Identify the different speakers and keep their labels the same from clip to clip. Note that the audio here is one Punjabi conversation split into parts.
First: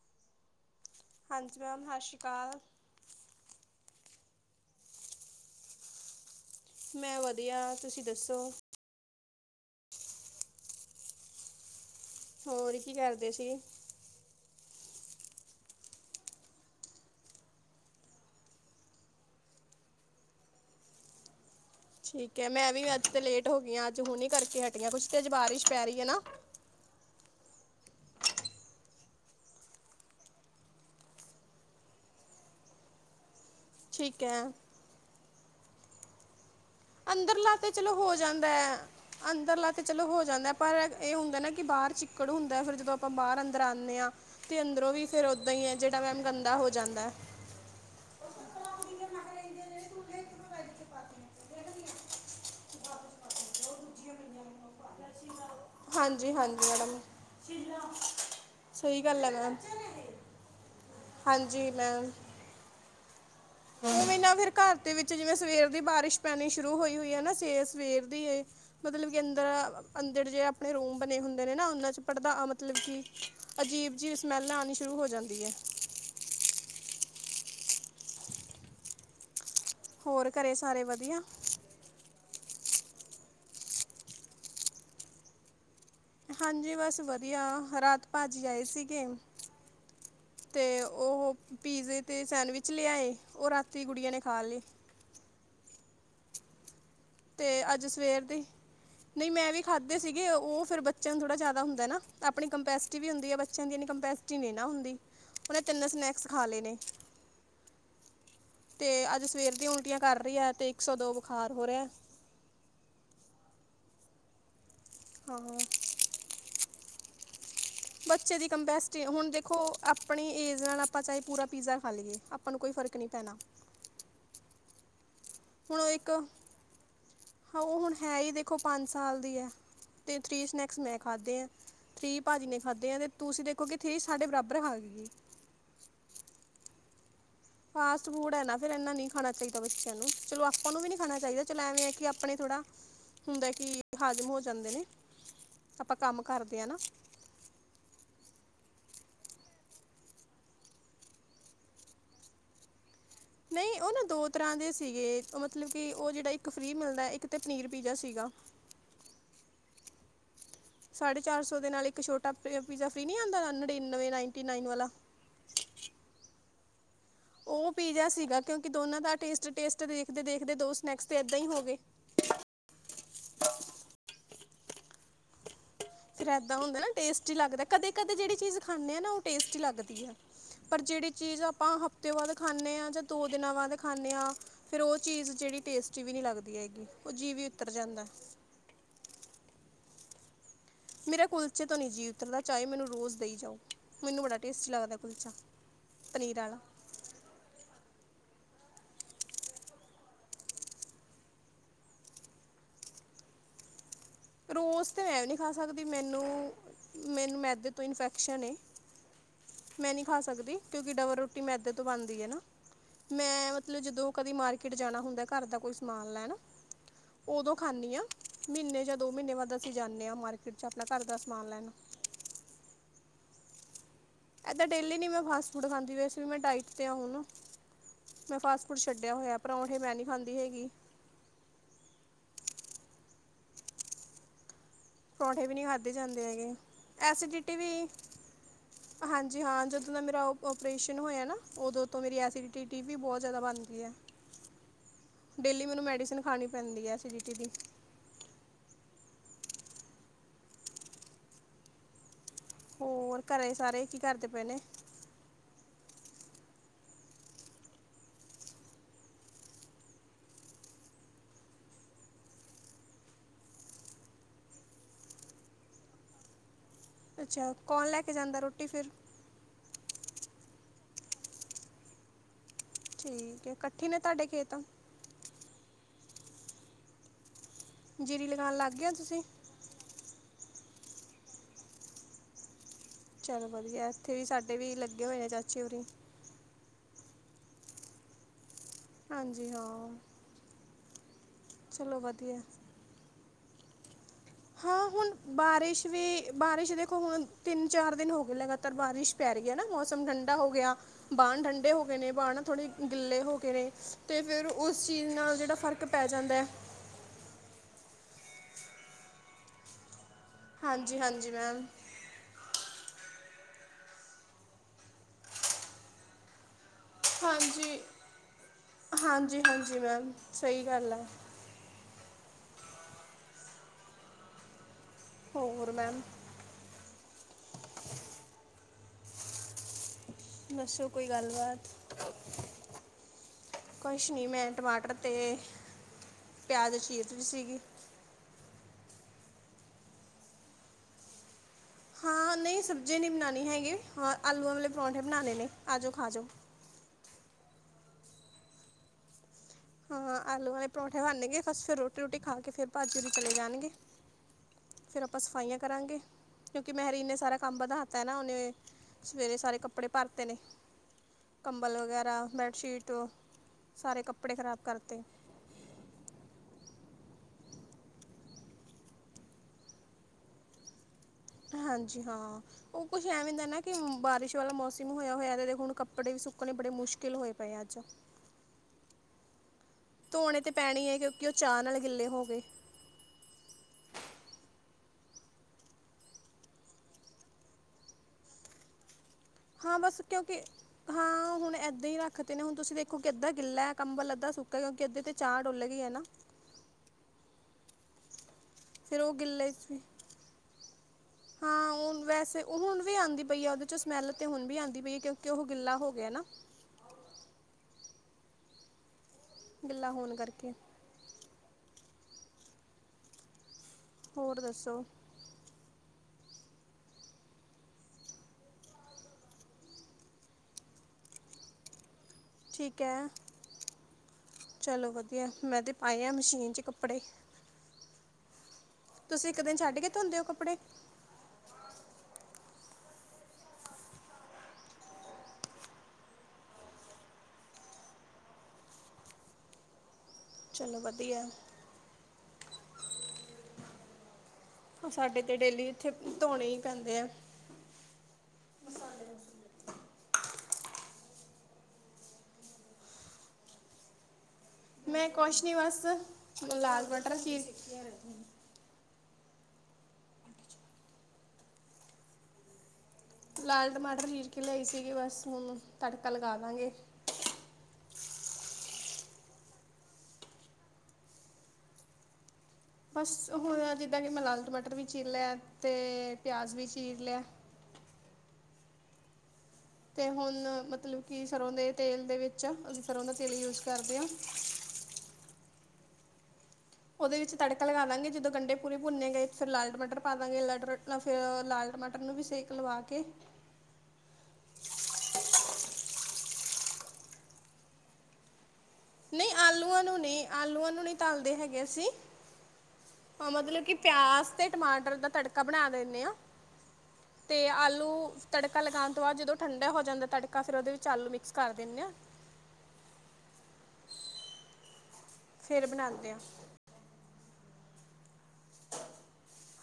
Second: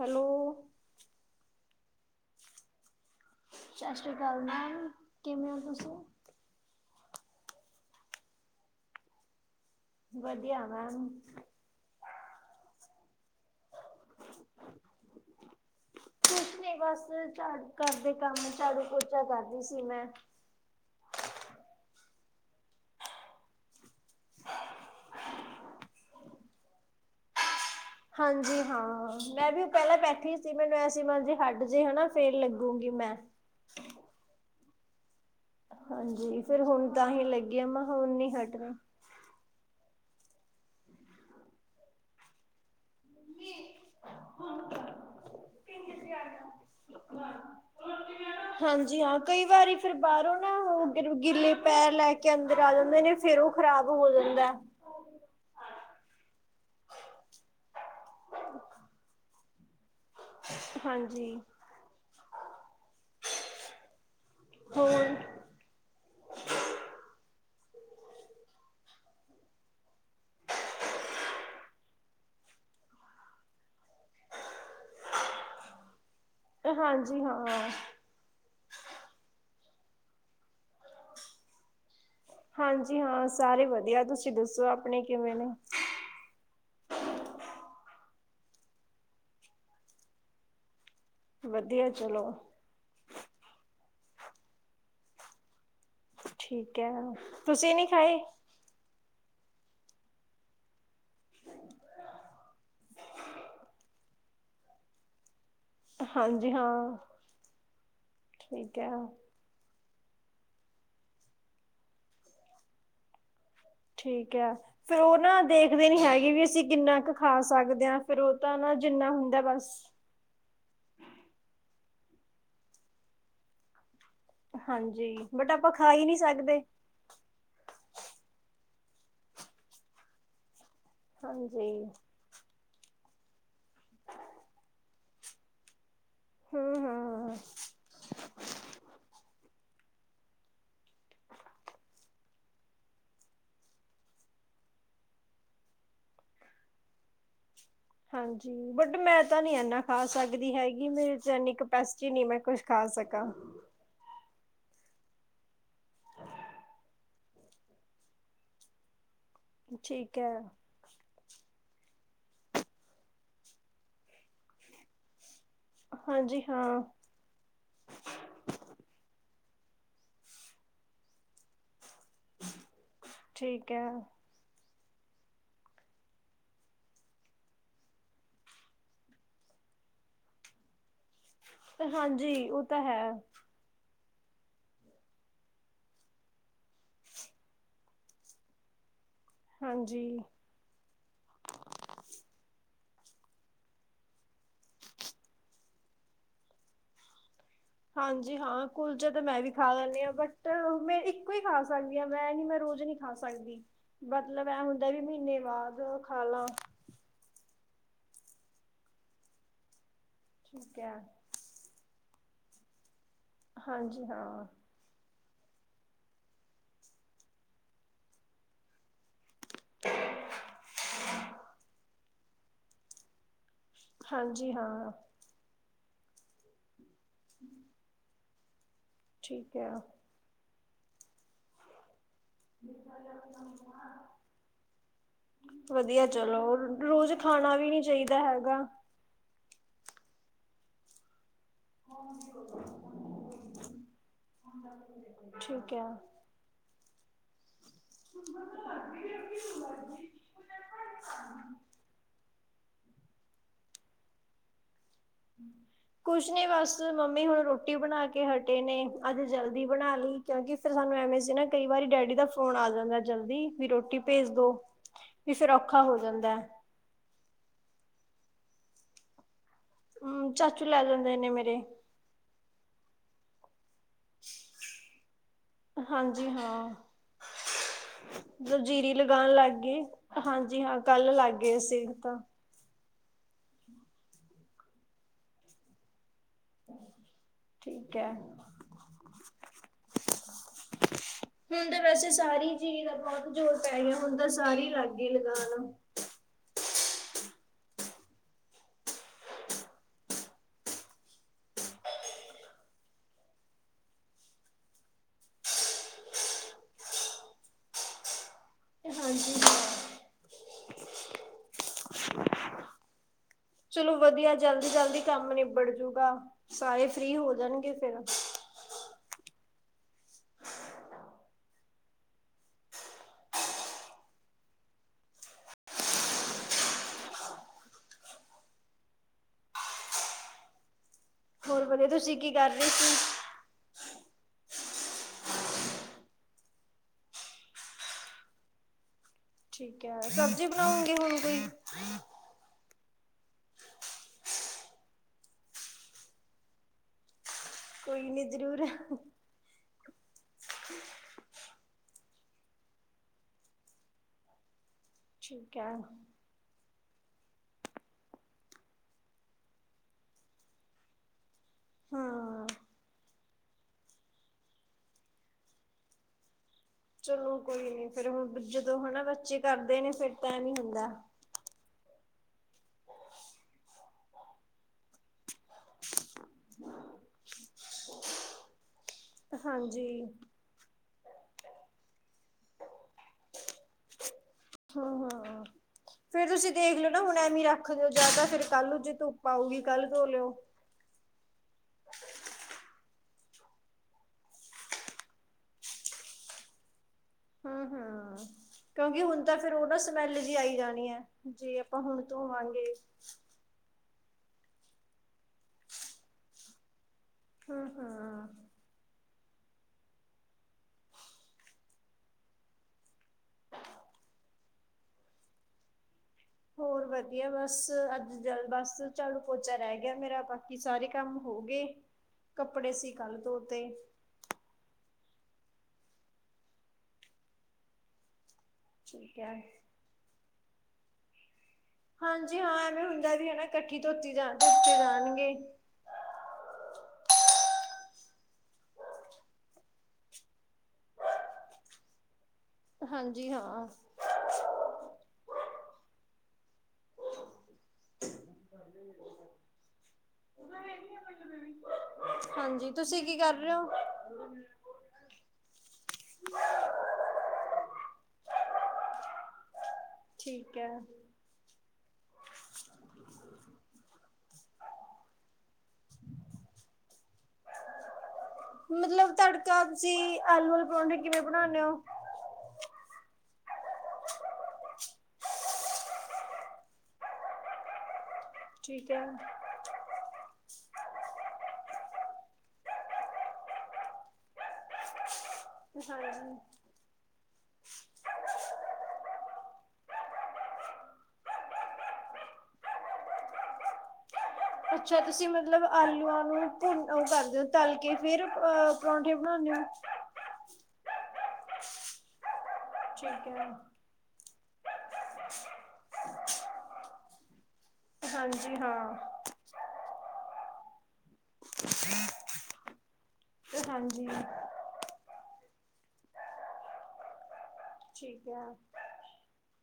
Speaker 1: ਹੈਲੋ
Speaker 2: ਹਾਂਜੀ ਮੈਮ ਸਤਿ ਸ਼੍ਰੀ ਅਕਾਲ।
Speaker 1: ਸਤਿ ਸ਼੍ਰੀ ਅਕਾਲ ਮੈਮ ਕਿਵੇਂ ਹੋ ਤੁਸੀਂ?
Speaker 2: ਮੈਂ ਵਧੀਆ ਤੁਸੀਂ ਦੱਸੋ
Speaker 1: ਵਧੀਆ ਮੈਮ
Speaker 2: ਹੋਰ ਕੀ ਕਰਦੇ ਸੀ?
Speaker 1: ਕੁੱਛ ਨੀ ਬਸ ਝਾੜੂ ਘਰ ਦੇ ਕੰਮ ਝਾੜੂ ਪੋਚਾ ਕਰਦੀ ਸੀ ਮੈਂ।
Speaker 2: ਠੀਕ ਹੈ ਮੈਂ ਵੀ ਅੱਜ ਤੇ ਲੇਟ ਹੋ ਗਈ ਹਾਂ ਅੱਜ ਹੁਣੇ ਹੀ ਕਰਕੇ ਹਟੀ ਹਾ ਕੁੱਛ ਤੇ ਅੱਜ ਬਾਰਿਸ਼ ਪੈ ਰਹੀ ਏ ਨਾ।
Speaker 1: ਹਾਂਜੀ ਹਾਂ ਮੈਂ ਵੀ ਪਹਿਲੇ ਬੈਠੀ ਸੀ ਮੈਨੂੰ ਐਸੀ ਗਾ ਹੱਟ ਜੇ ਹਨਾ ਫੇਰ ਲੱਗੂਗੀ ਮੈਂ
Speaker 2: ਠੀਕ ਹੈ।
Speaker 1: ਹਾਂਜੀ ਫਿਰ ਹੁਣ ਤਾਂ ਹੀ
Speaker 2: ਅੰਦਰ ਲਾ
Speaker 1: ਲੱਗੀ ਆ
Speaker 2: ਤੇ
Speaker 1: ਮੈਂ
Speaker 2: ਚਲੋ ਹੋ
Speaker 1: ਹੁਣ ਨੀ
Speaker 2: ਜਾਂਦਾ
Speaker 1: ਹਟਣਾ
Speaker 2: ਐ। ਅੰਦਰ ਲਾ ਤੇ ਚਲੋ ਹੋ ਜਾਂਦਾ ਹੈ ਪਰ ਇਹ ਹੁੰਦਾ ਨਾ ਕਿ ਬਾਹਰ ਚਿੱਕੜ ਹੁੰਦਾ ਫਿਰ ਜਦੋਂ ਆਪਾਂ ਬਾਹਰ ਅੰਦਰ ਆਨੇ ਆ ਤੇ ਅੰਦਰੋਂ ਵੀ ਫੇਰ ਓਦਾਂ ਹੀ ਹੈ। ਜਿਹੜਾ ਮੈਮ ਗੰਦਾ ਹੋ ਜਾਂਦਾ ਹੈ।
Speaker 1: ਹਾਂਜੀ ਹਾਂ। ਕਈ ਵਾਰੀ ਫੇਰ ਬਾਹਰੋਂ ਨਾ ਉਹ ਗਿੱਲੇ ਪੈਰ ਲੈ ਕੇ। ਕੇ ਅੰਦਰ ਆ ਜਾਂਦੇ ਨੇ। ਫੇਰ ਉਹ ਖ਼ਰਾਬ ਹੋ ਜਾਂਦਾ ਹੈ।
Speaker 2: ਹਾਂਜੀ- ਹਾਂਜੀ ਮੈਡਮ ਸਹੀ ਗੱਲ ਹੈ। ਮੈਮ ਹਾਂਜੀ ਮੈਮ। [unintelligible] ਵੀ ਨਾ ਫਿਰ ਘਰ ਦੇ ਵਿੱਚ ਜਿਵੇਂ
Speaker 1: ਹੋਰ
Speaker 2: ਸਵੇਰ ਦੀ ਬਾਰਿਸ਼ ਪੈਣੀ ਸ਼ੁਰੂ ਹੋਈ ਹੋਈ ਏ ਨਾ। ਸਵੇਰ ਸਵੇਰ ਦੀ ਇਹ ਮਤਲਬ ਕਿ ਅੰਦਰ [unintelligible] ਅੰਦੜ ਜੇ ਆਪਣੇ ਰੂਮ ਬਣੇ ਹੁੰਦੇ ਨੇ। ਨਾ ਉਹਨਾਂ ਚ ਪੜਦਾ ਮਤਲਬ ਕਿ? ਅਜੀਬ ਜੀ‌ ਸਮੈਲ ਆਉਣੀ ਸ਼ੁਰੂ ਹੋ ਜਾਂਦੀ ਹੈ। [inaudible]
Speaker 1: ਹਾਂਜੀ ਹਾਂ।
Speaker 2: ਹੋਰ ਘਰੇ ਸਾਰੇ ਵਧੀਆ।
Speaker 1: ਹਾਂਜੀ ਹਾਂ ਸਾਰੇ ਵਧੀਆ। ਤੁਸੀਂ ਦੱਸੋ ਆਪਣੇ ਕਿਵੇਂ ਨੇ?
Speaker 2: ਹਾਂਜੀ ਬਸ ਵਧੀਆ। ਰਾਤ ਭਾਜੀ ਆਏ ਸੀਗੇ। ਤੇ ਉਹ
Speaker 1: ਵਧੀਆ
Speaker 2: ਪੀਜ਼ੇ ਤੇ
Speaker 1: ਚਲੋ
Speaker 2: ਸੈਂਡਵਿਚ ਲਿਆਏ। ਉਹ ਰਾਤੀ ਗੁੜੀਆ ਨੇ ਖਾ ਲਏ।
Speaker 1: ਠੀਕ ਹੈ।
Speaker 2: ਤੇ
Speaker 1: ਤੁਸੀਂ
Speaker 2: ਅੱਜ
Speaker 1: ਨੀ ਖਾਏ
Speaker 2: ਸਵੇਰ ਦੀ। ਨਹੀਂ ਮੈਂ ਵੀ ਖਾਦੇ ਸੀਗੇ ਉਹ ਫੇਰ ਬੱਚਿਆਂ ਨੂੰ ਥੋੜ੍ਹਾ ਜ਼ਿਆਦਾ ਹੁੰਦਾ ਹੈ ਨਾ। ਆਪਣੀ ਕਂਮਪੈਸਿਟੀ ਵੀ ਹੁੰਦੀ ਆ ਬੱਚਿਆਂ ਦੀ ਏਨੀ ਕਂਮਪੈਸਿਟੀ। [unintelligible] ਨੀਂ ਨਾ ਹੁੰਦੀ। ਉਹਨੇ ਤਿੰਨੇ ਸਨੈਕਸ ਖਾ
Speaker 1: ਹਾਂਜੀ
Speaker 2: ਲਏ ਨੇ।
Speaker 1: ਹਾਂ ਠੀਕ
Speaker 2: ਤੇ
Speaker 1: ਹੈ
Speaker 2: ਅੱਜ ਸਵੇਰ ਦੇ ਉਲਟੀਆ ਕਰ ਰਹੀ ਹੈ। ਤੇ ਇੱਕ ਸੌ ਦੋ ਬੁਖਾਰ ਹੋ ਰਿਹਾ।
Speaker 1: ਠੀਕ ਹੈ। ਫੇਰ ਉਹ
Speaker 2: ਹਾਂ
Speaker 1: ਨਾ ਦੇਖਦੇ ਨੀ ਹੈਗੇ ਵੀ ਅਸੀਂ ਕਿੰਨਾ ਕ ਖਾ ਸਾਕਦੇ ਹਾਂ। ਫੇਰ ਉਹ
Speaker 2: ਬੱਚੇ ਦੀ
Speaker 1: ਤਾਂ ਨਾ
Speaker 2: ਕੰਪੈਸਿਟੀ
Speaker 1: ਜਿੰਨਾ
Speaker 2: ਹੁਣ
Speaker 1: ਹੁੰਦਾ।
Speaker 2: ਦੇਖੋ
Speaker 1: ਬਸ
Speaker 2: ਆਪਣੀ ਏਜ ਨਾਲ ਆਪਾਂ ਚਾਹੇ ਪੂਰਾ ਪੀਜ਼ਾ ਖਾ ਲਈਏ। ਆਪਾਂ ਨੂੰ ਕੋਈ ਫਰਕ ਨਹੀਂ ਪੈਣਾ।
Speaker 1: ਹਾਂਜੀ। ਬਟ ਆਪਾਂ
Speaker 2: ਹੁਣ ਉਹ
Speaker 1: ਖਾ ਹੀ
Speaker 2: ਇੱਕ।
Speaker 1: ਨਹੀਂ ਸਕਦੇ
Speaker 2: ਹਾਂ ਉਹ ਹੁਣ ਹੈ ਹੀ ਦੇਖੋ ਪੰਜ ਸਾਲ ਦੀ ਹੈ। ਤੇ ਥ੍ਰਰੀ ਸਨੈਕਸ ਮੈ। ਖਾਧੇ ਆ
Speaker 1: ਹਾਂਜੀ
Speaker 2: ਥ੍ਰੀ ਭਾਜੀ ਨੇ ਖਾਧੇ ਆ। ਤੇ ਤੁਸੀਂ ਦੇਖੋ ਕਿ ਥ੍ਰੀ ਸਾਡੇ ਬਰਾਬਰ ਖਾ ਗੀ ਏ।
Speaker 1: ਹਮ ਹਮ।
Speaker 2: ਫਾਸਟ ਫੂਡ ਹੈ ਨਾ। ਫੇਰ ਇਨਾ ਨਹੀਂ ਖਾਣਾ ਚਾਹੀਦਾ ਬੱਚਾ। ਨੂੰ ਚਲੋ ਆਪਾਂ ਨੂੰ ਵੀ ਨੀ ਖਾਣਾ ਚਾਹੀਦਾ। ਚਲੋ ਐਵੇਂ ਹੈ ਕਿ ਆਪਣੇ ਥੋੜਾ ਹੁੰਦਾ ਕਿ ਹਾਜ਼ਮ ਹੋ ਜਾਂਦੇ ਨੇ। ਆਪਾਂ ਕੰਮ ਕਰਦੇ ਆਂ ਨਾ।
Speaker 1: ਹਾਂਜੀ। ਬਟ ਮੈਂ ਤਾਂ ਨੀ ਏਨਾ ਖਾ ਸਕਦੀ ਹੈਗੀ ਮੇਰੇ ਚ ਏਨੀ ਕਪੈਸਿਟੀ ਨਹੀਂ। ਮੈਂ ਕੁਛ ਖਾ ਸਕਾਂ।
Speaker 2: ਨਹੀਂ। ਉਹ ਨਾ ਦੋ ਤਰ੍ਹਾਂ ਦੇ ਸੀਗੇ। ਮਤਲਬ ਕਿ ਉਹ ਜਿਹੜਾ ਇੱਕ ਫਰੀ ਮਿਲਦਾ ਇੱਕ ਤੇ ਪਨੀਰ ਪੀਜ਼ਾ ਸੀਗਾ।
Speaker 1: ਠੀਕ ਹੈ।
Speaker 2: ਸਾਢੇ ਚਾਰ ਸੌ ਦੇ ਨਾਲ ਇੱਕ ਛੋਟਾ ਪੀਜ਼ਾ ਫ੍ਰੀ ਨੀ ਆਉਂਦਾ। ਨੜਿਨਵੇਂ ਨਾਈਨਟੀ ਨਾਈਨ ਵਾਲਾ।
Speaker 1: ਹਾਂਜੀ ਹਾਂ।
Speaker 2: ਉਹ ਪੀਜ਼ਾ ਸੀਗਾ ਕਿਉਂਕਿ ਦੋਨਾਂ ਦਾ ਟੇਸਟ- ਟੇਸਟ ਦੇਖਦੇ -ਦੇਖਦੇ ਦੋ ਸਨੈਕਸ ਤੇ ਇਏਦਾਂ ਹੀ ਹੋ ਗਏ।
Speaker 1: ਠੀਕ ਹੈ।
Speaker 2: ਫਰੈਦਾ ਹੁੰਦਾ ਨਾ ਟਸਟੀ ਲੱਗਦਾ ਕਦੇ- ਕਦੇ ਜਿਹੜੀ ਚੀਜ਼ ਖਾਂਦੇ ਆ। ਨਾ ਟੇਸਟੀ ਲੱਗਦੀ ਹੈ। ਪਰ ਜਿਹੜੀ ਚੀਜ਼ ਆਪਾਂ ਹਫ਼ਤੇ ਬਾਅਦ
Speaker 1: ਹਾਂਜੀ ਉਹ
Speaker 2: ਖਾਂਦੇ
Speaker 1: ਤਾਂ
Speaker 2: ਆਂ। ਜਾਂ
Speaker 1: ਹੈ
Speaker 2: ਦੋ ਦਿਨਾਂ ਬਾਅਦ ਖਾਂਦੇ ਹਾਂ। ਫੇਰ ਉਹ ਚੀਜ਼ ਜਿਹੜੀ ਟੇਸਟੀ ਵੀ ਨਹੀਂ ਲੱਗਦੀ। ਹੈਗੀ ਉਹ ਜੀਅ ਵੀ ਉਤਰ ਜਾਂਦਾ।
Speaker 1: ਹਾਂਜੀ।
Speaker 2: ਮੇਰਾ ਕੁਲਚੇ ਤੋਂ ਨਹੀਂ ਜੀਅ ਉਤਰਦਾ। ਚਾਹਏ ਮੈਨੂੰ ਰੋਜ਼ ਦੇਈ ਜਾਓ। ਮੈਨੂੰ ਬੜਾ ਟੇਸਟੀ ਲੱਗਦਾ 'ਕੁਲਚਾ। ਪਨੀਰ ਆਲਾ।
Speaker 1: ਹਾਂਜੀ ਹਾਂ। ਕੁਲਚਾ ਤਾਂ ਮੈਂ ਵੀ ਖਾ ਲੈਂਦੀ ਹਾਂ। ਬਟ ਮੈਂ ਇੱਕੋ ਹੀ ਖਾ ਸਕਦੀ ਹਾਂ। ਮੈਂ ਨੀ ਮੈਂ ਰੋਜ਼ ਨੀ। ਖਾ ਸਕਦੀ। ਮਤਲਬ ਇਹ ਹੁੰਦਾ
Speaker 2: ਰੋਜ਼
Speaker 1: ਵੀ
Speaker 2: ਤੇ ਮੈਂ ਨਹੀਂ
Speaker 1: ਮਹੀਨੇ
Speaker 2: ਖਾ
Speaker 1: ਬਾਅਦ
Speaker 2: ਸਕਦੀ
Speaker 1: ਖਾ
Speaker 2: ਮੈਨੂੰ
Speaker 1: ਲਾ।
Speaker 2: ਮੈਨੂੰ ਮੈਦੇ ਤੋਂ ਇਨਫੈਕਸ਼ਨ ਏ ਮੈਂ ਨਹੀਂ ਖਾ ਸਕਦੀ।
Speaker 1: ਠੀਕ
Speaker 2: ਕਿਉਂਕਿ
Speaker 1: ਹੈ
Speaker 2: ਡਬਲ ਰੋਟੀ ਮੈਂਦੇ ਤੋਂ ਬਣਦੀ ਨਾ ਮੈਂ ਮਤਲਬ
Speaker 1: ਹਾਂਜੀ
Speaker 2: ਜਦੋਂ ਕਦੀ
Speaker 1: ਹਾਂ
Speaker 2: ਮਾਰਕੀਟ ਕੇ ਜਾਣਾ ਹੁੰਦਾ। ਘਰ ਦਾ ਕੋਈ ਸਮਾਨ ਲੈਣ ਉਦੋਂ ਖਾਨੀ ਆ ਮਹੀਨੇ ਜਾਂ ਦੋ ਮਹੀਨੇ ਬਾਅਦ। ਅਸੀਂ ਜਾਂਦੇ ਹਾਂ ਮਾਰਕੀਟ ਚ ਆਪਣਾ ਘਰ ਦਾ ਸਮਾਨ ਲੈਣਾ।
Speaker 1: ਹਾਂਜੀ
Speaker 2: ਏਦਾਂ
Speaker 1: ਹਾਂ
Speaker 2: ਡੇਲੀ ਨੀ ਮੈਂ ਫਸ ਫੂਡ ਖਾਂਦੀ ਵੈਸ ਵੀ ਮੈਂ ਡਾਇਟ 'ਤੇ ਆ ਹੁਨ, ਨਾ ਮੈਂ ਫਾਸਟ ਕੁਛ ਛੱਡਿਆ ਹੋਇਆ
Speaker 1: ਠੀਕ ਹੈ
Speaker 2: ਪਰੌਂਠੇ ਮੈਂ ਨੀ ਖਾਂਦੀ ਹੈਗੀ।
Speaker 1: [unintelligible]
Speaker 2: ਪਰੌਂਠੇ ਵੀ ਨਹੀਂ ਖਾਧੇ
Speaker 1: ਵਧੀਆ
Speaker 2: ਜਾਂਦੇ ਹੈਗੇ
Speaker 1: ਚਲੋ ਰੋਜ਼ ਖਾਣਾ ਵੀ ਨਹੀਂ ਚਾਹੀਦਾ ਹੈਗਾ।
Speaker 2: ਹਾਂਜੀ ਹਾਂ ਜਦੋਂ ਦਾ ਮੇਰਾ ਓ ਓਪਰੇਸ਼ਨ ਹੋਇਆ ਨਾ ਉਦੋਂ ਤੋਂ ਮੇਰੀ ਐਸੀਡੀ ਟੀ ਵੀ ਬਹੁਤ ਜਿਆਦਾ ਬਣਦੀ ਹੈ, ਡੇਲੀ
Speaker 1: ਠੀਕ
Speaker 2: ਮੈਨੂੰ
Speaker 1: ਹੈ
Speaker 2: ਮੈਡੀਸਨ ਖਾਣੀ ਪੈਂਦੀ ਹੈ ਐਸੀਡਿਟੀ ਦੀ।
Speaker 1: [unintelligible]
Speaker 2: ਹੋਰ ਘਰੇ ਸਾਰੇ ਕੀ ਕਰਦੇ ਪਏ ਨੇ? [unintelligible]
Speaker 1: ਕੁਛ ਨੀ ਬਸ ਮੰਮੀ ਹੁਣ ਰੋਟੀ ਬਣਾ ਕੇ ਹਟੇ ਨੇ ਅੱਜ ਜਲਦੀ ਬਣਾ ਲਈ। ਕਿਉਂਕਿ ਫਿਰ ਸਾਨੂੰ ਐਵੇਂ ਸੀ ਨਾ ਕਈ ਵਾਰੀ ਡੈਡੀ ਦਾ ਫੋਨ ਆ ਜਾਂਦਾ ਜਲਦੀ ਵੀ ਰੋਟੀ ਭੇਜ ਦੋ। ਵੀ ਫਿਰ ਔਖਾ ਹੋ ਜਾਂਦਾ।
Speaker 2: ਅੱਛਾ ਕੌਣ ਲੈ ਕੇ ਜਾਂਦਾ ਰੋਟੀ ਫਿਰ?
Speaker 1: ਹੂੰ ਚਾਚੂ ਲੈ ਜਾਂਦੇ ਨੇ ਮੇਰੇ।
Speaker 2: ਠੀਕ ਹੈ ਇਕੱਠੇ ਨੇ ਤੁਹਾਡੇ ਖੇਤ?
Speaker 1: ਹਾਂਜੀ ਹਾਂ,
Speaker 2: ਜੀਰੀ ਲਗਾਉਣ
Speaker 1: ਮਤਲਬ
Speaker 2: ਲੱਗ ਗਏ ਹੋ
Speaker 1: ਜੀਰੀ
Speaker 2: ਤੁਸੀਂ
Speaker 1: ਲਗਾਨ ਲੱਗ ਗਏ। ਹਾਂਜੀ ਹਾਂ ਕੱਲ ਲੱਗ ਗਏ ਅਸੀਂ ਤਾਂ।
Speaker 2: ਚਲੋ ਵਧੀਆ ਇੱਥੇ ਵੀ ਸਾਡੇ ਵੀ ਲੱਗੇ ਹੋਏ ਨੇ ਚਾਚੇ ਉਰੀ।
Speaker 1: ਠੀਕ ਹੈ।
Speaker 2: ਹਾਂਜੀ ਹਾਂ।
Speaker 1: ਹੁਣ ਤਾਂ
Speaker 2: ਚਲੋ
Speaker 1: ਵੈਸੇ
Speaker 2: ਵਧੀਆ
Speaker 1: ਸਾਰੀ ਚੀਜ਼ ਦਾ ਬਹੁਤ ਜ਼ੋਰ ਪੈ ਗਿਆ ਹੁਣ ਤਾਂ ਸਾਰੇ ਹੀ
Speaker 2: ਹਾਂ
Speaker 1: ਲੱਗਗੇ
Speaker 2: ਹੁਣ
Speaker 1: ਲਗਾਣ।
Speaker 2: ਬਾਰਿਸ਼ ਵੀ ਬਾਰਿਸ਼ ਦੇਖੋ ਹੁਣ ਤਿੰਨ-ਚਾਰ ਦਿਨ ਹੋ ਗਏ ਲਗਾਤਾਰ ਬਾਰਿਸ਼ ਪੈ ਰਹੀ ਹੈ ਨਾ ਮੌਸਮ ਠੰਡਾ ਹੋ ਗਿਆ। ਬਾਣ ਠੰਡੇ ਹੋ ਗਏ ਨੇ ਬਾਣ ਥੋੜੇ ਗਿੱਲੇ ਹੋ ਗਏ ਨੇ, ਤੇ ਫੇਰ ਉਸ ਚੀਜ਼ ਨਾਲ ਜਿਹੜਾ ਫਰਕ ਪੈ ਜਾਂਦਾ।
Speaker 1: ਹਾਂਜੀ
Speaker 2: ਹਾਂਜੀ-ਹਾਂਜੀ ਮੈਮ।
Speaker 1: ਚਲੋ ਵਧੀਆ ਜਲਦੀ-ਜਲਦੀ ਕੰਮ ਨਿਬੜ ਜੂਗਾ, ਸਾਰੇ ਫ੍ਰਰੀ ਹੋ ਜਾਣਗੇ
Speaker 2: ਹਾਂਜੀ,
Speaker 1: ਫਿਰ
Speaker 2: ਹਾਂਜੀ-ਹਾਂਜੀ ਮੈਮ ਸਹੀ ਗੱਲ ਹੈ। ਹੋਰ ਮੈਮ ਦੱਸੋ? ਕੋਈ ਗੱਲ-ਬਾਤ?
Speaker 1: ਹੋਰ ਵਧੀਆ ਤੁਸੀਂ ਕੀ ਕਰ ਰਹੇ ਸੀ?
Speaker 2: ਕੁਛ ਨਹੀਂ ਮੈਂ ਟਮਾਟਰ ਤੇ, ਪਿਆਜ਼ ਚੀਰ ਰਹੀ ਸੀਗੀ।
Speaker 1: ਠੀਕ ਹੈ ਸਬਜ਼ੀ ਬਣਾਉਗੀ ਹੁਣ ਕੋਈ?
Speaker 2: ਹਾਂ ਨਹੀਂ ਸਬਜ਼ੀ ਨਹੀਂ ਬਣਾਉਣੀ ਹੈਗੀ, ਆਲੂਆਂ ਵਾਲੇ ਪਰੌਂਠੇ ਬਣਾਉਣੇ ਨੇ, ਆ ਜਾਓ ਖਾ ਜੋ।
Speaker 1: ਕੋਈ ਨੀ ਜ਼ਰੂਰ।
Speaker 2: ਹਾਂ ਆਲੂ ਵਾਲੇ ਪਰੌਂਠੇ ਬਨਣਗੇ ਬਸ ਫਿਰ ਰੋਟੀ-ਰੂਟੀ ਖਾ ਕੇ ਫਿਰ ਭਾਜੀ ਹੋਰੀ ਚਲੇ ਜਾਣਗੇ। ਫਿਰ ਆਪਾਂ
Speaker 1: ਠੀਕ
Speaker 2: ਸਫਾਈਆਂ
Speaker 1: ਹੈ
Speaker 2: ਕਰਾਂਗੇ। ਕਿਉਂਕਿ ਮਹਿਰੀਨ ਨੇ ਸਾਰਾ ਕੰਮ ਵਧਾ ਤਾ ਨਾ ਉਹਨੇ, ਸਵੇਰੇ ਸਾਰੇ ਕੱਪੜੇ ਭਰਤੇ ਨੇ। ਕੰਬਲ ਵਗੈਰਾ
Speaker 1: ਹਾਂ।
Speaker 2: ਬੈਡ ਸ਼ੀਟ, ਸਾਰੇ ਕੱਪੜੇ ਖ਼ਰਾਬ ਕਰਤੇ।
Speaker 1: ਚਲੋ ਕੋਈ ਨੀ ਫੇਰ ਹੁਣ ਜਦੋਂ ਹਨਾ ਬੱਚੇ ਕਰਦੇ ਨੇ ਫੇਰ ਤਾਂ ਐਵੇਂ ਹੁੰਦਾ।
Speaker 2: ਹਾਂਜੀ ਹਾਂ। ਉਹ ਕੁਛ ਐਵੇ ਹੁੰਦਾ ਨਾ ਕਿ ਬਾਰਿਸ਼ ਵਾਲਾ ਮੌਸਮ ਹੋਇਆ ਹੋਇਆ ਹੁਣ ਕੱਪੜੇ ਵੀ ਸੁੱਕਣੇ ਬੜੇ ਮੁਸ਼ਕਿਲ ਹੋਏ ਪਏ ਆ ਅੱਜ।
Speaker 1: ਹਾਂਜੀ।
Speaker 2: ਧੋਣੇ ਤੇ ਪੈਣੀ ਹੈ ਕਿਉਂਕਿ ਉਹ ਚਾਹ ਨਾਲ ਗਿੱਲੇ ਹੋ ਗਏ।
Speaker 1: ਹਾਂ-ਹਾਂ ਫੇਰ ਤੁਸੀਂ ਦੇਖ ਲਓ ਨਾ ਹੁਣ ਐਵੇਂ ਰੱਖ ਦਿਉ ਜਾ ਤਾਂ ਫੇਰ ਕੱਲ ਜੇ ਧੁੱਪ ਧੁੱਪ ਆਉਗੀ
Speaker 2: ਹਾਂ
Speaker 1: ਕੱਲ੍ਹ
Speaker 2: ਬਸ
Speaker 1: ਧੋ ਲਿਉ।
Speaker 2: ਕਿਉਂਕਿ ਹਾਂ ਹੁਣੇ ਏਦਾਂ ਹੀ ਰੱਖ ਤੇ ਨੇ, ਹੁਣ ਤੁਸੀਂ ਦੇਖੋ ਕਿ ਅੱਧਾ ਗਿੱਲਾ ਹੈ ਕੰਬਲ, ਅੱਧਾ ਸੁੱਕਾ ਹੈ। ਕਿਉਂਕਿ ਅੱਧੇ ਤੇ ਚਾਹ ਡੁੱਲ ਗਈ ਹੈ ਨਾ।
Speaker 1: ਹੂੰ- ਹੂੰ,
Speaker 2: ਫਿਰ
Speaker 1: ਕਿਉਂਕਿ
Speaker 2: ਉਹ
Speaker 1: ਹੁਣ ਤਾਂ
Speaker 2: ਗਿੱਲੇ
Speaker 1: ਫਿਰ
Speaker 2: 'ਚ
Speaker 1: ਉਹ ਨਾ
Speaker 2: ਵੀ
Speaker 1: ਸਮੈਲ ਜਿਹੀ ਆਈ ਜਾਣੀ ਹੈ ਜੀ।
Speaker 2: ਹਾਂ ਹੁਣ ਵੈਸੇ ਉਹ ਹੁਣ ਵੀ ਆਉਂਦੀ ਪਈ ਹੈ। ਉਹਦੇ ਚੋਂ ਸਮੈਲ ਤੇ ਹੁਣ ਵੀ ਆਂਉਦੀ ਪਈ ਹੈ। ਕਿਉਂਕਿ ਉਹ ਗਿੱਲਾ ਹੋ ਗਿਆ ਨਾ।
Speaker 1: ਹੂੰ ਹੂੰ।
Speaker 2: ਗਿੱਲਾ ਹੋਣ ਕਰਕੇ। ਹੋਰ ਦੱਸੋ।
Speaker 1: ਹੋਰ ਵਧੀਆ ਬਸ ਅੱਜ ਜਲ ਬਸ ਝਾੜੂ ਪੋਚਾ ਰਹਿ ਗਿਆ ਮੇਰਾ, ਬਾਕੀ ਸਾਰੇ ਕੰਮ ਹੋ ਗਏ।
Speaker 2: [inaudible]
Speaker 1: ਕੱਪੜੇ ਅਸੀ
Speaker 2: ਹੈ
Speaker 1: ਕੱਲ ਧੋਤੇ।
Speaker 2: ਚਲੋ ਵਧੀਆ, ਮੈਂ ਤੇ ਪਾਏ ਆ ਮਸ਼ੀਨ 'ਚ ਕੱਪੜੇ।
Speaker 1: ਠੀਕ
Speaker 2: ਤੁਸੀਂ
Speaker 1: ਹੈ
Speaker 2: ਇੱਕ ਦਿਨ ਛੱਡ ਕੇ ਧੋਂਦੇ ਹੋ ਕੱਪੜੇ।
Speaker 1: ਹਾਂਜੀ ਹਾਂ ਐਵੇਂ ਹੁੰਦਾ ਵੀ, ਹਨਾ ਇਕੱਠੀ ਧੋਤੀ ਜਾ ਧੋਤੇ ਜਾਣਗੇ।
Speaker 2: ਚਲੋ ਵਧੀਆ।
Speaker 1: ਹਾਂਜੀ ਹਾਂ। [inaudible]
Speaker 2: ਸਾਡੇ ਤੇ ਡੇਲੀ, ਇੱਥੇ ਧੋਣੇ ਹੀ ਪੈਂਦੇ ਹੈ। ਮਸਾਲੇ ਵਿੱਚ।
Speaker 1: ਹਾਂਜੀ, ਤੁਸੀਂ ਕੀ ਕਰ ਰਹੇ ਹੋ।
Speaker 2: ਮੈਂ ਕੁਛ ਨਹੀਂ ਬਸ, ਲਾਲ ਬਟਰ ਚੀਜ਼
Speaker 1: [inaudible] ਠੀਕ ਹੈ।
Speaker 2: ਲਾਲ ਟਮਾਟਰ ਲੀਰ ਕੇ ਲਿਆਏ ਸੀਗੇ ਬਸ ਹੁਣ ਤੜਕਾ ਲਗਾ ਦਾਂਗੇ।
Speaker 1: ਮਤਲਬ ਤੜਕਾ ਤੁਸੀਂ, ਆਲੂ ਵਾਲੇ ਪਰੋਂਠੇ ਕਿਵੇਂ ਬਣਾਉਣੇ ਔ?
Speaker 2: ਬਸ ਹੋਰ ਜਿੱਦਾਂ ਕਿ ਮੈਂ ਲਾਲ ਟਮਾਟਰ ਵੀ ਚੀਰ ਲਿਆ। ਤੇ ਪਿਆਜ਼ ਵੀ ਚੀਰ ਲਿਆ।
Speaker 1: ਠੀਕ ਹੈ।
Speaker 2: ਤੇ ਹੁਣ, ਮਤਲਬ ਕਿ ਸਰ੍ਹੋਂ ਦੇ ਤੇਲ ਦੇ ਵਿੱਚ, ਅਸੀਂ ਸਰ੍ਹੋਂ ਦਾ ਤੇਲ ਯੂਜ ਕਰਦੇ ਹਾਂ।
Speaker 1: ਅੱਛਾ ਜੀ।
Speaker 2: ਉਹਦੇ ਵਿੱਚ ਤੜਕਾ ਲਗਾ ਦਾਂਗੇ ਜਦੋਂ ਗੰਡੇ ਪੂਰੀ ਭੁੰਨੇ ਗਏ ਫਿਰ ਲਾਲ ਟਮਾਟਰ ਪਾ ਦਵਾਂਗੇ, ਫਿਰ ਲਾਲ ਟਮਾਟਰ। ਇਹਨੂੰ ਵੀ ਸੇਕ ਲਵਾ ਕੇ।
Speaker 1: ਅੱਛਾ ਤੁਸੀਂ ਮਤਲਬ ਆਲੂਆਂ ਨੂੰ ਭੁੰਨ ਉਹ ਕਰਦੇ ਹੋ ਤਲ ਕੇ ਫੇਰ ਅਹ।
Speaker 2: ਨਹੀਂ ਆਲੂਆਂ ਨੂੰ ਨਹੀਂ ਆਲੂਆਂ ਨੂੰ ਨਹੀਂ ਤਲਦੇ ਹੈਗੇ ਅਸੀ,
Speaker 1: ਠੀਕ
Speaker 2: ਹਾਂ
Speaker 1: ਹੈ
Speaker 2: ਮਤਲਬ ਕਿ। ਪਿਆਜ਼ ਤੇ ਟਮਾਟਰ ਦਾ ਤੜਕਾ ਬਣਾ ਦਿੰਦੇ ਹਾਂ। ਤੇ ਆਲੂ
Speaker 1: ਹਾਂਜੀ
Speaker 2: ਤੜਕਾ ਲਗਾਉਣ
Speaker 1: ਹਾਂ
Speaker 2: ਤੋਂ ਬਾਅਦ ਜਦੋਂ ਠੰਡਾ ਹੋ ਜਾਂਦਾ ਤੜਕਾ ਫੇਰ ਉਹਦੇ ਵਿੱਚ ਆਲੂ ਮਿਕਸ ਕਰ ਦਿੰਦੇ ਆਂ।
Speaker 1: ਤੇ ਹਾਂਜੀ।
Speaker 2: ਫਿਰ ਬਣਾਉਂਦੇ ਹਾਂ।
Speaker 1: ਠੀਕ ਹੈ।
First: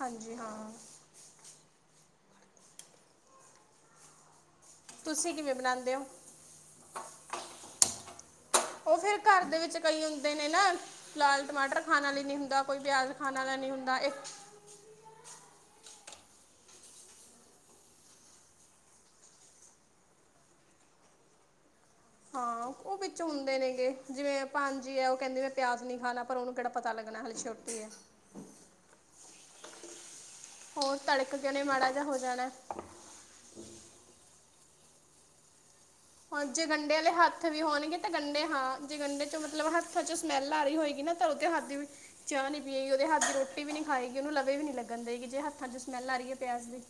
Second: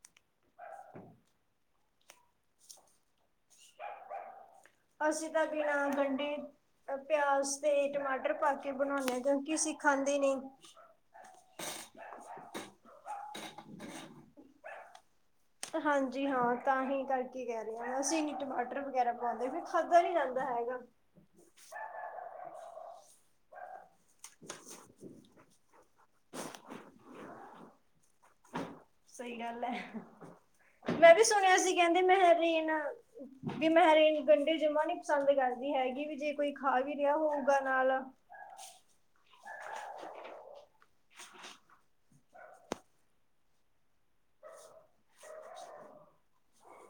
Speaker 2: ਹਾਂਜੀ, ਹਾਂ।
Speaker 1: ਅਸੀਂ
Speaker 2: ਤੁਸੀਂ
Speaker 1: ਤਾਂ
Speaker 2: ਕਿਵੇਂ
Speaker 1: ਬਿਨਾ
Speaker 2: ਬਣਾਉਂਦੇ ਹੋ
Speaker 1: ਗੰਡੇ ਪਿਆਜ ਤੇ ਟਮਾਟਰ ਪਾਕੇ
Speaker 2: ਉਹ
Speaker 1: ਬਣਾਉਂਣੇ
Speaker 2: ਫਿਰ
Speaker 1: ਆ,
Speaker 2: ਘਰ
Speaker 1: ਕਿਉਂਕਿ
Speaker 2: ਦੇ
Speaker 1: ਅਸੀਂ
Speaker 2: ਵਿੱਚ ਕਈ
Speaker 1: ਖਾਂਦੇ
Speaker 2: ਹੁੰਦੇ
Speaker 1: ਨਹੀਂ।
Speaker 2: ਨੇ ਨਾ ਲਾਲ ਟਮਾਟਰ ਖਾਣ ਵਾਲੇ ਨੀ ਹੁੰਦਾ, ਕੋਈ ਪਿਆਜ ਖਾਣ ਵਾਲਾ ਨੀ ਹੁੰਦਾ ਇਹ
Speaker 1: ਹਾਂਜੀ ਹਾਂ ਤਾਂ ਹੀ ਕਰਕੇ ਕਹਿ ਰਹੇ ਹਾਂ, ਅਸੀਂ ਟਮਾਟਰ ਵਗੈਰਾ ਪਾਉਂਦੇ ਫਿਰ ਖਾਧਾ ਨੀ ਜਾਂਦਾ ਹੈਗਾ।
Speaker 2: ਹਾਂ, ਉਹ ਵਿੱਚੋਂ ਹੁੰਦੇ ਨੇ ਗਏ। ਜਿਵੇਂ ਭਾਂਜੀ ਆ ਉਹ ਕਹਿੰਦੇ ਮੈਂ ਪਿਆਜ ਨੀ ਖਾਣਾ ਪਰ ਉਹਨੂੰ ਕਿਹੜਾ ਪਤਾ ਲੱਗਣਾ ਹਲੇ ਛੋਟੀ ਹੈ।
Speaker 1: ਸਹੀ ਗੱਲ ਹੈ,
Speaker 2: ਹੋਰ
Speaker 1: ਮੈਂ ਵੀ
Speaker 2: ਤੜਕ ਕੇ
Speaker 1: ਸੁਣਿਆ
Speaker 2: ਉਹਨੇ
Speaker 1: ਸੀ
Speaker 2: ਮਾੜਾ
Speaker 1: ਕਹਿੰਦੇ
Speaker 2: ਜਿਹਾ ਹੋ ਜਾਣਾ
Speaker 1: ਮਹਿਰੀਨ ਵੀ ਮਹਿਰੀਨ ਗੰਡੇ ਜਮਾ ਨੀ ਪਸੰਦ ਕਰਦੀ ਹੈਗੀ ਵੀ ਜੇ ਕੋਈ
Speaker 2: ਉੰਝ
Speaker 1: ਖਾ
Speaker 2: ਗੰਡੇ
Speaker 1: ਵੀ
Speaker 2: ਵਾਲੇ
Speaker 1: ਰਿਹਾ
Speaker 2: ਹੱਥ
Speaker 1: ਹੋਊਗਾ
Speaker 2: ਵੀ
Speaker 1: ਨਾਲ
Speaker 2: ਹੋਣਗੇ ਤਾਂ ਗੰਡੇ ਹਾਂ ਗੰਢੇ ਚ ਮਤਲਬ ਹੱਥਾਂ ਚੋਂ ਸਮੈਲ ਆ ਰਹੀ ਹੋਏਗੀ ਨਾ ਤਾਂ ਉਹ ਹੱਥ ਦੀ ਵੀ ਚਾਹ ਨੀ ਪੀਏਗੀ ਉਹਦੇ ਹੱਥ ਰੋਟੀ ਵੀ ਨੀ ਖਾਏਗੀ ਉਹਨੂੰ ਲਵੇ ਵੀ ਨੀ ਲੱਗ ਦੇਗੀ ਜੇ ਹੱਥਾਂ ਚ ਸਮੈਲ ਆ ਰਹੀ ਹੈ ਪਿਆਜ਼ ਦੀ।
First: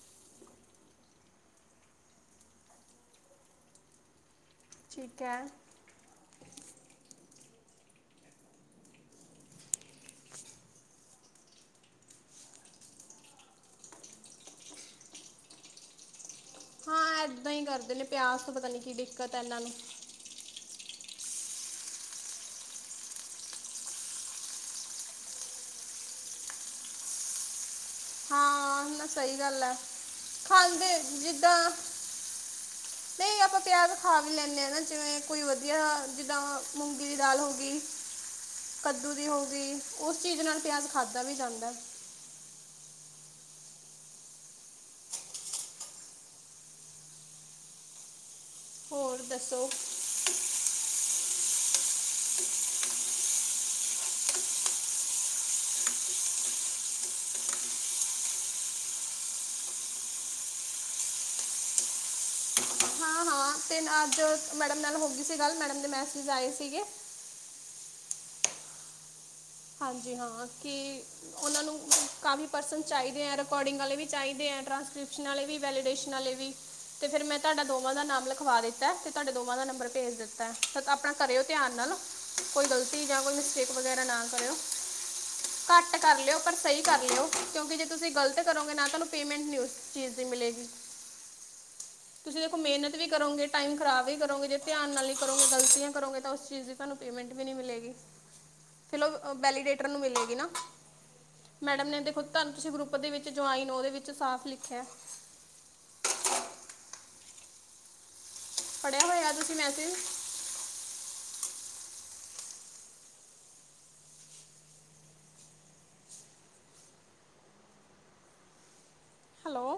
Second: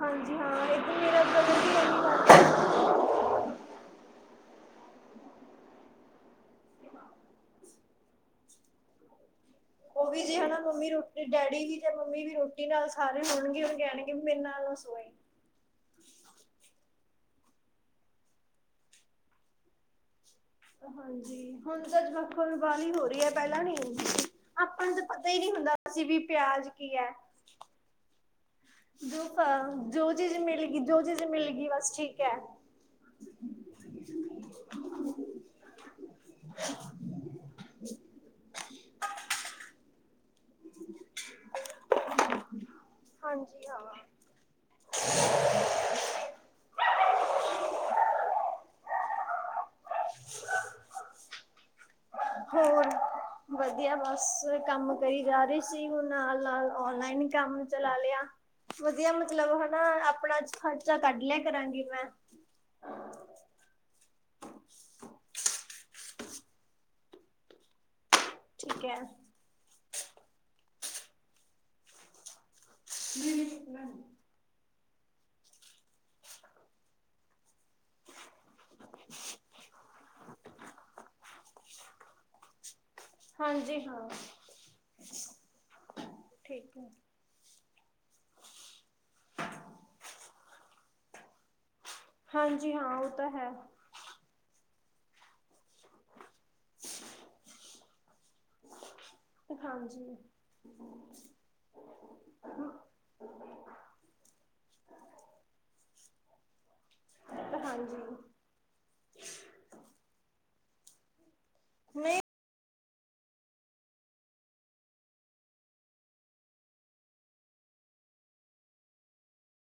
Speaker 1: ਹਾਂਜੀ ਹਾਂ ਇਧ ਮੇਰਾ ਗ ਹੈ [unintelligible]
Speaker 2: ਠੀਕ ਹੈ।
Speaker 1: ਉਹ ਵੀ ਜੇ ਹਨਾ ਮੰਮੀ ਰੋਟੀ ਡੈਡੀ ਵੀ ਤੇ ਮੰਮੀ ਵੀ ਰੋਟੀ ਨਾਲ ਸਾਰੇ ਹੋਣਗੇ ਕਹਿਣਗੇ ਮੇਰੇ ਨਾਲ ਨਾ ਸੋਇ
Speaker 2: ਹਾਂ ਏਦਾਂ ਹੀ ਕਰਦੇ ਨੇ ਪਿਆਸ ਤੋਂ ਪਤਾ ਨੀ ਕੀ ਦਿੱਕਤ ਹੈ ਇਹਨਾਂ ਨੂੰ।
Speaker 1: ਹਾਂਜੀ ਹੁਣ ਤਾਂ ਜਫਲ ਬਾਹਲੀ ਹੋ ਰਹੀ ਹੈ ਪਹਿਲਾਂ ਨੀ ਹੁੰਦੀ ਸੀ ਆਪਾਂ ਨੂੰ ਤਾਂ ਪਤਾ ਹੀ ਨਹੀਂ ਹੁੰਦਾ ਸੀ ਵੀ ਪਿਆਜ ਕੀ ਹੈ।
Speaker 2: [unintelligible] ਹਾਂ ਨਾ
Speaker 1: ਜੋ
Speaker 2: ਸਹੀ
Speaker 1: ਫ
Speaker 2: ਗੱਲ ਹੈ
Speaker 1: ਜੋ ਚੀਜ਼ ਮਿਲ ਗਈ
Speaker 2: ਖਾਂਦੇ
Speaker 1: ਜੋ ਚੀਜ਼ ਮਿਲ ਗਈ
Speaker 2: ਜਿੱਦਾਂ
Speaker 1: ਬਸ ਠੀਕ ਹੈ।
Speaker 2: ਨਹੀਂ ਆਪਾਂ ਪਿਆਜ਼ ਖਾ ਵੀ ਲੈਂਦੇ ਹ ਨਾ ਜਿਵੇਂ ਕੋਈ ਵਧੀਆ ਜਿੱਦਾਂ ਮੂੰਗੀ ਦੀ ਦਾਲ ਹੋ ਗਈ ਕੱਦੂ ਦੀ ਹੋ ਗਈ ਉਸ ਚੀਜ਼ ਨਾਲ ਪਿਆਜ ਖਾਧਾ ਵੀ ਜਾਂਦਾ।
Speaker 1: ਹਾਂਜੀ ਹਾਂ। [inaudible]
Speaker 2: ਹੋਰ ਦੱਸੋ?
Speaker 1: ਹੋਰ। ਵਧੀਆ ਬਸ ਕੰਮ ਕਰੀ ਜਾ ਰਹੀ ਸੀ ਹੁਣ ਨਾਲ ਨਾਲ ਔਨਲਾਈਨ ਕੰਮ ਚਲਾ ਲਿਆ। ਵਧੀਆ ਮਤਲਬ ਹੁਣ ਆਪਣਾ ਖਰਚਾ ਕੱਢ ਲਿਆ ਕਰਾਂਗੀ ਮੈਂ।
Speaker 2: ਹਾਂ ਹਾਂ। ਤਿੰਨ ਅੱਜ ਮੈਡਮ ਨਾਲ ਹੋ ਗਈ ਸੀ ਗੱਲ ਮੈਡਮ ਦੇ ਮੈਸਜ ਆਏ ਸੀਗੇ
Speaker 1: ਠੀਕ ਹੈ।
Speaker 2: ਹਾਂਜੀ, ਹਾਂ ਕਿ ਉਹਨਾਂ ਨੂੰ ਕਾਫ਼ੀ। ਪਰਸਨ ਚਾਹੀਦੇ ਐ, ਰਿਕਕਾਰੋਡਿੰਗ
Speaker 1: ਹੈ।
Speaker 2: ਵਾਲੇ ਵੀ ਚਾਹੀਦੇ ਐ, ਟਰਾਂਸ ਵੈਲੀਡੇਸ਼ਨ ਵਾਲੇ ਵੀ ਤੇ ਫਿਰ ਮੈਂ ਤੁਹਾਡਾ ਦੋਵਾਂ ਦਾ ਨਾਮ ਲਿਖਵਾ ਦਿ ਕੀਤਾ ਤੇ ਤੁਹਾਡੇ ਦੋਵਾਂ ਦਾ ਨੰਬਰ ਭੇਜ ਦਿੱਤਾ, ਆਪਣਾ ਕਰਿਓ ਧਿਆਨ ਨਾਲ, ਕੋਈ ਗਲਤ ਜਾਂ ਕੋਈ ਮਿਸਟੇਕ
Speaker 1: ਹਾਂਜੀ
Speaker 2: ਵਗੈਰਾ
Speaker 1: ਹਾਂ
Speaker 2: ਨਾ ਕਰਿਓ। ਘੱਟ ਕਰ ਲਿਓ ਪਰ
Speaker 1: ਠੀਕ
Speaker 2: ਸਹੀ
Speaker 1: ਹੈ।
Speaker 2: ਕਰ ਲਿਓ ਕਿਉਂਕਿ ਜੇ ਤੁਸੀਂ ਗ਼ਲਤ ਕਰੋਗੇ ਨਾ ਤੁਹਾਨੂੰ ਪੇਮੈਂਟ ਨਹੀਂ ਚੀਜ਼ ਦੀ ਮਿਲੇਗੀ, ਤੁਸੀਂ ਦੇਖੋ
Speaker 1: ਹਾਂਜੀ
Speaker 2: ਮਿਹਨਤ
Speaker 1: ਹਾਂ
Speaker 2: ਵੀ
Speaker 1: ਉਹ ਤਾਂ
Speaker 2: ਕਰੋਗੇ
Speaker 1: ਹੈ
Speaker 2: ਟਾਈਮ ਖ਼ਰਾਬ ਹੀ ਕਰੋਗੇ ਜੇ ਧਿਆਨ ਨਾਲ ਹੀ ਕਰੋਗੇ ਗਲਤੀਆਂ ਕਰੋਗੇ ਤਾਂ ਉਸ ਚੀਜ਼ ਦੀ ਤੁਹਾਨੂੰ ਪੇਮੈਂਟ ਵੀ ਨਹੀਂ ਮਿਲੇਗੀ। ਫਲੋ ਵੈਲੀਡੇਟਰ ਨੂੰ
Speaker 1: ਹਾਂਜੀ
Speaker 2: ਮਿਲੇਗੀ ਨਾ ਮੈਡਮ ਨੇ ਦੇਖੁ ਤੁਹਾਨੂੰ ਤੁਸੀ ਗਰੁੱਪ ਓਦੇ ਵਿਚ ਜੁਆਇਨ ਉਹਦੇ ਵਿੱਚ ਸਾਫ਼ ਲਿਖਿਆ
Speaker 1: ਹਾਂਜੀ।
Speaker 2: ਪੜਿਆ ਹੋਇਆ ਤੁਸੀਂ ਮੈਸੇਜ? [inaudible]
Speaker 1: ਨਹੀਂ
Speaker 2: ਹੈਲੋ।